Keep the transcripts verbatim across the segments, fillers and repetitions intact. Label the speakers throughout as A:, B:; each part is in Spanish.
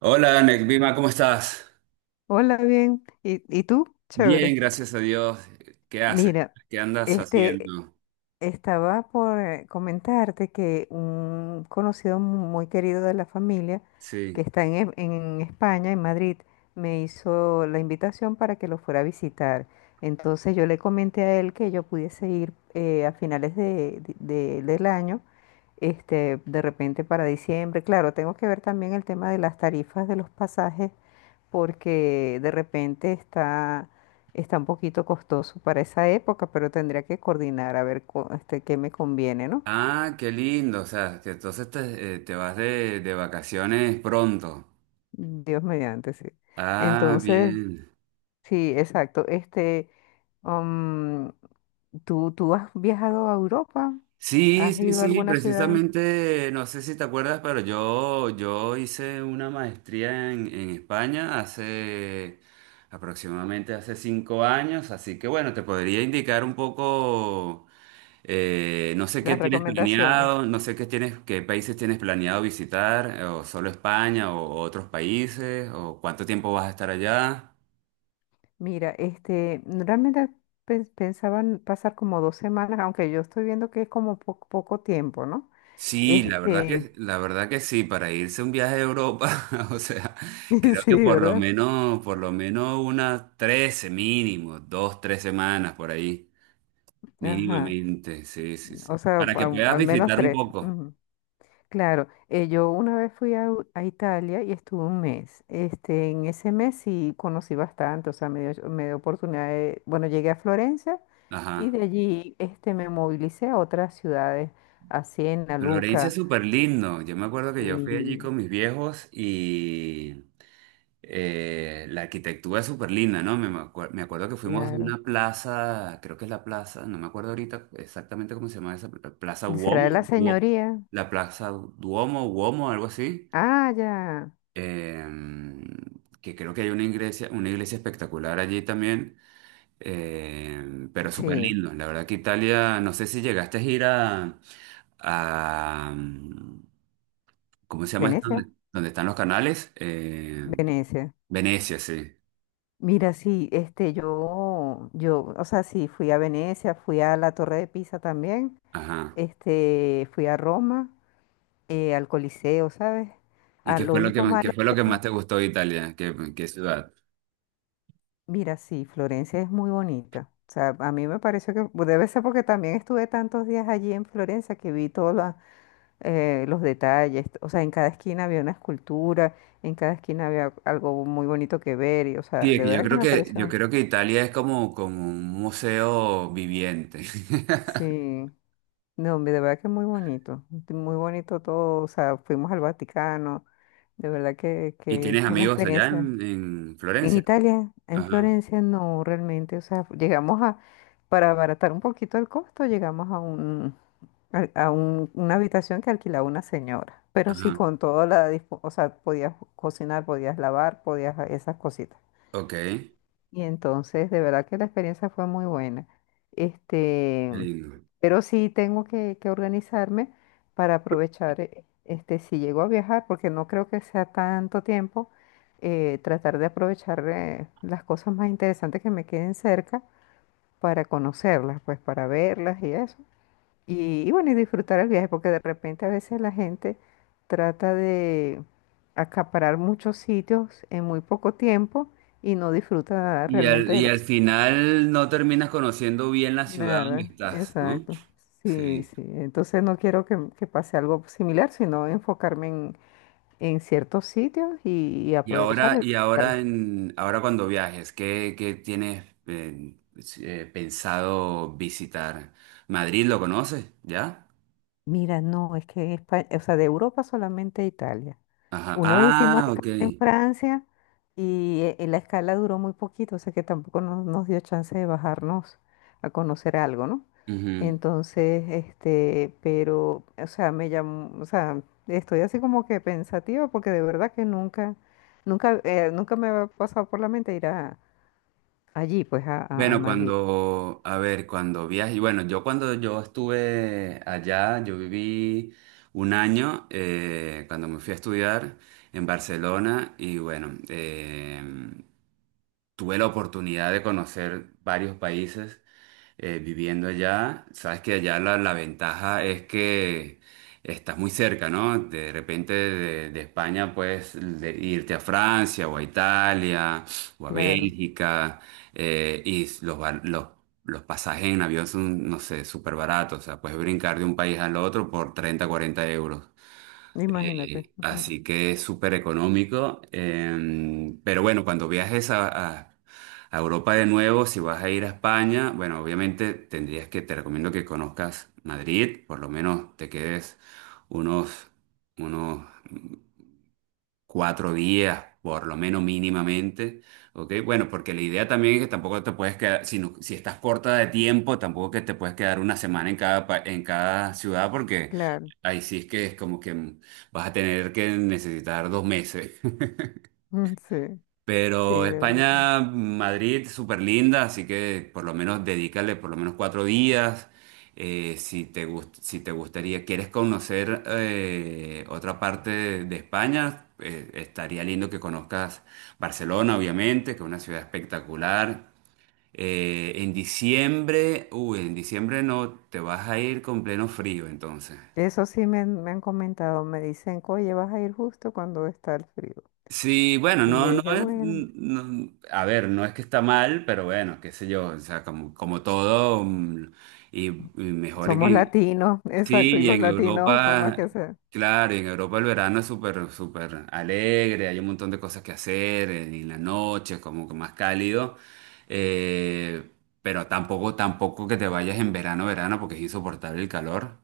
A: Hola, Nekvima, ¿cómo estás?
B: Hola, bien. ¿Y, y tú?
A: Bien,
B: Chévere.
A: gracias a Dios. ¿Qué haces?
B: Mira,
A: ¿Qué andas
B: este,
A: haciendo?
B: estaba por eh, comentarte que un conocido mu- muy querido de la familia que
A: Sí.
B: está en, E- en España, en Madrid, me hizo la invitación para que lo fuera a visitar. Entonces yo le comenté a él que yo pudiese ir eh, a finales de- de- del año, este, de repente para diciembre. Claro, tengo que ver también el tema de las tarifas de los pasajes porque de repente está, está un poquito costoso para esa época, pero tendría que coordinar a ver cu- este, qué me conviene, ¿no?
A: Ah, qué lindo. O sea, que entonces te, eh, te vas de, de vacaciones pronto.
B: Dios mediante, sí.
A: Ah,
B: Entonces,
A: bien.
B: sí, exacto. Este, um, ¿tú, tú has viajado a Europa?
A: Sí,
B: ¿Has
A: sí,
B: ido a
A: sí,
B: alguna ciudad? en-
A: precisamente, no sé si te acuerdas, pero yo, yo hice una maestría en, en España hace aproximadamente hace cinco años, así que bueno, te podría indicar un poco. Eh, no sé qué
B: Las
A: tienes
B: recomendaciones.
A: planeado, no sé qué tienes, qué países tienes planeado visitar, eh, o solo España, o, o otros países, o cuánto tiempo vas a estar allá.
B: Mira, este, realmente pens- pensaban pasar como dos semanas, aunque yo estoy viendo que es como po- poco tiempo, ¿no?
A: Sí, la verdad
B: Este,
A: que, la verdad que sí, para irse un viaje a Europa, o sea, creo
B: sí,
A: que por lo
B: ¿verdad?
A: menos, por lo menos unas trece mínimo, dos, tres semanas por ahí,
B: Ajá.
A: mínimamente, sí, sí,
B: O
A: sí.
B: sea,
A: Para que
B: a-
A: puedas
B: al menos
A: visitar un
B: tres.
A: poco.
B: Ujú. Claro, eh, yo una vez fui a, U- a Italia y estuve un mes. Este, en ese mes sí conocí bastante, o sea, me dio, me dio oportunidad de, bueno, llegué a Florencia y
A: Ajá.
B: de allí este, me movilicé a otras ciudades, a Siena,
A: Florencia es
B: Luca,
A: súper lindo. Yo me acuerdo que yo fui allí
B: y
A: con mis viejos y eh, la arquitectura es súper linda, ¿no? Me, me acuer- me acuerdo que fuimos a
B: claro.
A: una plaza, creo que es la plaza, no me acuerdo ahorita exactamente cómo se llama esa pla- plaza
B: ¿Será
A: Uomo,
B: de la
A: Duo-
B: Señoría?
A: la plaza Duomo, Uomo, algo así,
B: Ah, ya.
A: em, que creo que hay una iglesia, una iglesia espectacular allí también, em, pero súper
B: Sí.
A: lindo. La verdad que Italia, no sé si llegaste a ir a, a, mm, ¿cómo se llama esto?
B: Venecia.
A: Donde, donde están los canales. Em,
B: Venecia.
A: Venecia, sí,
B: Mira, sí, este, yo, yo, o sea, sí, fui a Venecia, fui a la Torre de Pisa también.
A: ajá.
B: Este, fui a Roma, eh, al Coliseo, ¿sabes?
A: ¿Y
B: Ah,
A: qué
B: lo
A: fue lo que
B: único
A: más, qué
B: malo
A: fue lo
B: es
A: que más
B: que,
A: te gustó de Italia? ¿Qué, qué ciudad?
B: mira, sí, Florencia es muy bonita. O sea, a mí me pareció que pues, debe ser porque también estuve tantos días allí en Florencia que vi todos la- eh, los detalles. O sea, en cada esquina había una escultura, en cada esquina había algo muy bonito que ver. Y, o sea,
A: Sí, es
B: de
A: que yo
B: verdad que
A: creo
B: me
A: que, yo
B: pareció.
A: creo que Italia es como, como un museo viviente.
B: Sí, no, hombre, de verdad que muy bonito. Muy bonito todo. O sea, fuimos al Vaticano. De verdad que,
A: ¿Y
B: que es
A: tienes
B: una
A: amigos allá
B: experiencia.
A: en, en
B: En
A: Florencia?
B: Italia, en
A: Ajá,
B: Florencia, no realmente. O sea, llegamos a, para abaratar un poquito el costo, llegamos a un, a, a un- una habitación que alquilaba una señora. Pero sí,
A: ajá.
B: con toda la, dispo- o sea, podías cocinar, podías lavar, podías esas cositas.
A: Ok, qué
B: Y entonces, de verdad que la experiencia fue muy buena. Este,
A: lindo.
B: pero sí tengo que, que organizarme para aprovechar, eh, este, si llego a viajar, porque no creo que sea tanto tiempo, eh, tratar de aprovechar eh, las cosas más interesantes que me queden cerca para conocerlas, pues para verlas y eso. Y, y bueno, y disfrutar el viaje, porque de repente a veces la gente trata de acaparar muchos sitios en muy poco tiempo y no disfruta
A: Y al,
B: realmente de
A: y al
B: los.
A: final no terminas conociendo bien la ciudad donde
B: Nada,
A: estás, ¿no?
B: exacto. Sí,
A: Sí.
B: sí. Entonces no quiero que, que pase algo similar, sino enfocarme en, en ciertos sitios y, y
A: Y ahora,
B: aprovecharlos.
A: y ahora en, ahora cuando viajes, ¿qué, qué tienes eh, eh, pensado visitar? ¿Madrid lo conoces? ¿Ya?
B: Mira, no, es que España, o sea, de Europa solamente a Italia.
A: Ajá.
B: Una vez hicimos
A: Ah, ok.
B: escala en Francia y eh, eh, la escala duró muy poquito, o sea que tampoco nos, nos dio chance de bajarnos a conocer algo, ¿no?
A: Ujú.
B: Entonces, este, pero, o sea, me llamó, o sea, estoy así como que pensativa porque de verdad que nunca, nunca, eh, nunca me había pasado por la mente ir a, allí, pues, a, a- a
A: Bueno,
B: Madrid.
A: cuando, a ver, cuando viaje, bueno, yo cuando yo estuve allá, yo viví un año eh, cuando me fui a estudiar en Barcelona y bueno, eh, tuve la oportunidad de conocer varios países eh, viviendo allá, sabes que allá la, la ventaja es que estás muy cerca, ¿no? De repente de, de España puedes de- irte a Francia o a Italia o a
B: Claro,
A: Bélgica eh, y los, val- los, los pasajes en avión son, no sé, súper baratos, o sea, puedes brincar de un país al otro por treinta cuarenta euros.
B: imagínate.
A: Eh,
B: Ujú.
A: así que es súper económico. Em, pero bueno, cuando viajes a, a- a Europa de nuevo, si vas a ir a España, bueno, obviamente tendrías que, te recomiendo que conozcas Madrid, por lo menos te quedes unos, unos cuatro días, por lo menos mínimamente, ¿ok? Bueno, porque la idea también es que tampoco te puedes quedar, si, no- si estás corta de tiempo, tampoco que te puedes quedar una semana en cada, pa- en cada ciudad, porque
B: Claro,
A: ahí sí es que es como que vas a tener que necesitar dos meses.
B: sí, sí,
A: Pero
B: de verdad.
A: España, Madrid, súper linda, así que por lo menos dedícale por lo menos cuatro días. Eh, si te gust- si te gustaría, quieres conocer eh, otra parte de, de España, eh, estaría lindo que conozcas Barcelona, obviamente, que es una ciudad espectacular. Eh, en diciembre, uy, en diciembre no, te vas a ir con pleno frío, entonces.
B: Eso sí me, han me han comentado, me dicen, oye, vas a ir justo cuando está el frío.
A: Sí, bueno,
B: Y yo
A: no, no
B: dije,
A: es,
B: bueno,
A: no- a ver, no es que está mal, pero bueno, qué sé yo, o sea, como, como todo, mm, y, y mejor
B: somos
A: que,
B: latinos, exacto,
A: sí,
B: y
A: y
B: los
A: en
B: latinos, por más
A: Europa,
B: que sea,
A: claro, y en Europa el verano es súper, súper alegre, hay un montón de cosas que hacer, eh, y en la noche es como que más cálido, eh, pero tampoco, tampoco que te vayas en verano, verano, porque es insoportable el calor.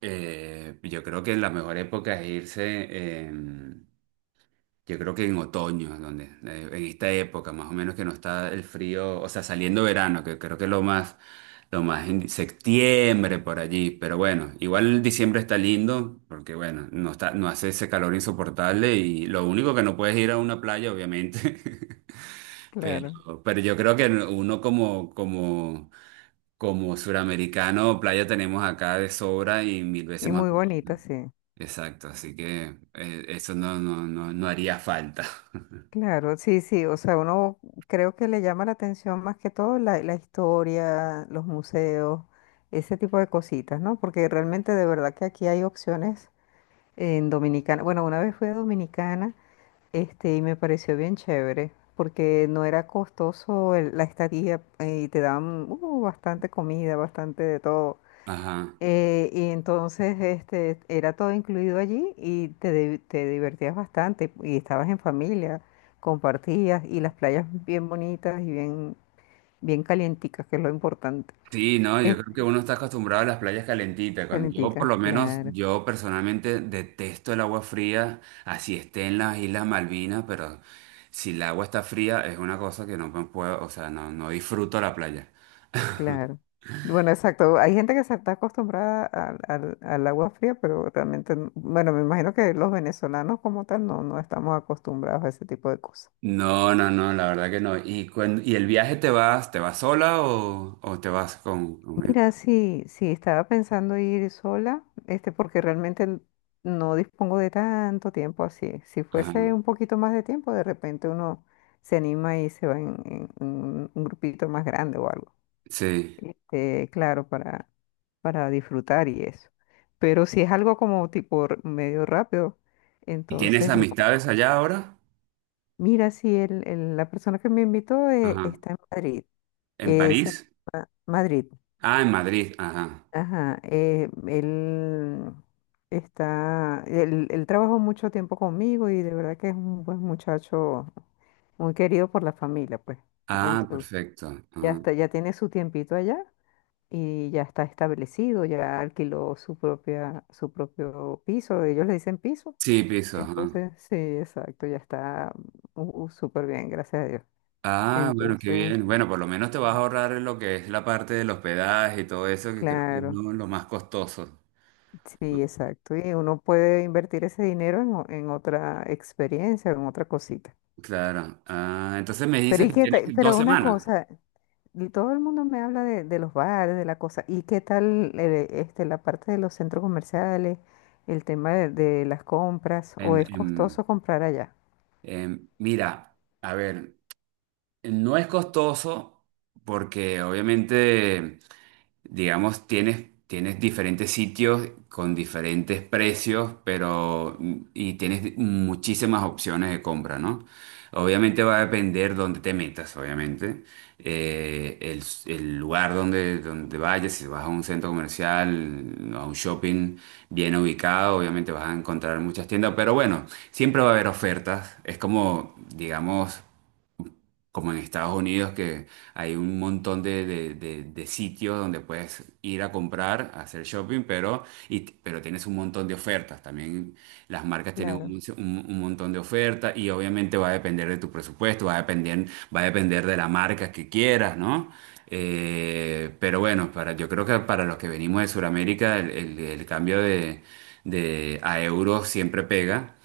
A: Eh, yo creo que la mejor época es irse. Eh, yo creo que en otoño, donde, eh, en esta época, más o menos que no está el frío, o sea, saliendo verano, que creo que es lo más, lo más en septiembre por allí. Pero bueno, igual diciembre está lindo, porque bueno, no está, no hace ese calor insoportable y lo único que no puedes ir a una playa, obviamente.
B: claro,
A: Pero, pero yo creo que uno como, como, como suramericano, playa tenemos acá de sobra y mil veces
B: y
A: más.
B: muy bonita, sí,
A: Exacto, así que eh, eso no, no, no, no haría falta.
B: claro, sí, sí, o sea, uno creo que le llama la atención más que todo la, la historia, los museos, ese tipo de cositas, ¿no? Porque realmente de verdad que aquí hay opciones en Dominicana. Bueno, una vez fui a Dominicana. Este, y me pareció bien chévere, porque no era costoso el- la estadía eh, y te daban uh, bastante comida, bastante de todo.
A: Ajá.
B: Eh, y entonces este, era todo incluido allí y te, di- te divertías bastante y estabas en familia, compartías y las playas bien bonitas y bien, bien calienticas, que es lo importante.
A: Sí, no, yo
B: Es
A: creo que uno está acostumbrado a las playas calentitas. Cuando yo, por
B: calientica,
A: lo menos,
B: claro.
A: yo personalmente detesto el agua fría, así esté en las Islas Malvinas, pero si el agua está fría es una cosa que no me puedo, o sea, no, no disfruto la playa.
B: Claro. Bueno, exacto. Hay gente que se está acostumbrada al, al- al agua fría, pero realmente, no- bueno, me imagino que los venezolanos como tal no, no estamos acostumbrados a ese tipo de cosas.
A: No, no, no, la verdad que no. ¿Y, cuan- y el viaje te vas, te vas sola o, o te vas con, con- e-?
B: Mira, sí, sí, estaba pensando ir sola, este, porque realmente n- no dispongo de tanto tiempo así. Si
A: Ajá.
B: fuese un poquito más de tiempo, de repente uno se anima y se va en, en- en un un grupito más grande o algo.
A: Sí.
B: Este, claro, para, para disfrutar y eso. Pero si es algo como tipo r- medio rápido,
A: ¿Y tienes
B: entonces no.
A: amistades allá ahora?
B: Mira, si el, el- la persona que me invitó eh,
A: Ajá.
B: está en Madrid,
A: ¿En
B: esa,
A: París?
B: ma- Madrid,
A: Ah, en Madrid, ajá.
B: ajá, eh, él está, él, él trabajó mucho tiempo conmigo y de verdad que es un buen muchacho, muy querido por la familia, pues.
A: Ah,
B: Entonces,
A: perfecto.
B: ya
A: Ah.
B: está, ya tiene su tiempito allá y ya está establecido, ya alquiló su propia, su propio piso, ellos le dicen piso.
A: Sí, pisos. Ajá.
B: Entonces, sí, exacto, ya está uh, uh, súper bien, gracias a Dios.
A: Ah, bueno, qué
B: Entonces,
A: bien. Bueno, por lo menos te vas a ahorrar lo que es la parte del hospedaje y todo eso, que creo que es
B: claro,
A: lo lo más costoso.
B: sí, exacto. Y uno puede invertir ese dinero en, o- en otra experiencia, en otra cosita.
A: Claro. Ah, entonces me
B: Pero,
A: dices
B: ¿y
A: que
B: qué
A: tienes
B: te-
A: dos
B: pero una
A: semanas.
B: cosa. Y todo el mundo me habla de, de los bares, de la cosa. ¿Y qué tal eh, este, la parte de los centros comerciales, el tema de, de las compras? ¿O
A: En,
B: es
A: en-
B: costoso comprar allá?
A: en- Mira, a ver, no es costoso porque obviamente digamos, tienes, tienes diferentes sitios con diferentes precios, pero y tienes muchísimas opciones de compra, ¿no? Obviamente va a depender dónde te metas, obviamente. Eh, el, el lugar donde, donde vayas, si vas a un centro comercial, a un shopping bien ubicado, obviamente vas a encontrar muchas tiendas, pero bueno, siempre va a haber ofertas. Es como, digamos, como en Estados Unidos, que hay un montón de, de- de- de sitios donde puedes ir a comprar, a hacer shopping, pero, y, pero tienes un montón de ofertas. También las marcas tienen
B: Claro,
A: un, un- un montón de ofertas y obviamente va a depender de tu presupuesto, va a depender, va a depender de la marca que quieras, ¿no? Eh, pero bueno, para, yo creo que para los que venimos de Sudamérica, el, el- el cambio de, de- a euros siempre pega.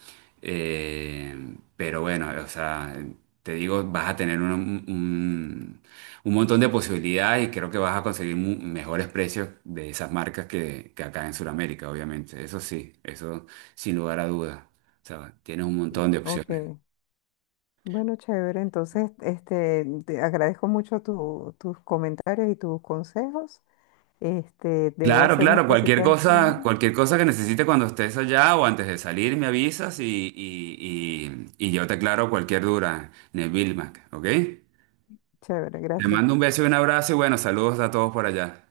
A: Eh, pero bueno, o sea, te digo, vas a tener un, un- un montón de posibilidades y creo que vas a conseguir mu- mejores precios de esas marcas que, que acá en Sudamérica, obviamente. Eso sí, eso sin lugar a dudas. O sea, tienes un montón de opciones.
B: ok. Bueno, chévere. Entonces, este, te agradezco mucho tu- tus comentarios y tus consejos. Este, debo
A: Claro,
B: hacer unas
A: claro, cualquier
B: cositas.
A: cosa,
B: Ujú.
A: cualquier cosa que necesites cuando estés allá o antes de salir, me avisas y, y, y, y yo te aclaro cualquier duda, Neville Mac, ¿ok?
B: Chévere,
A: Te
B: gracias.
A: mando un beso y un abrazo y bueno, saludos a todos por allá.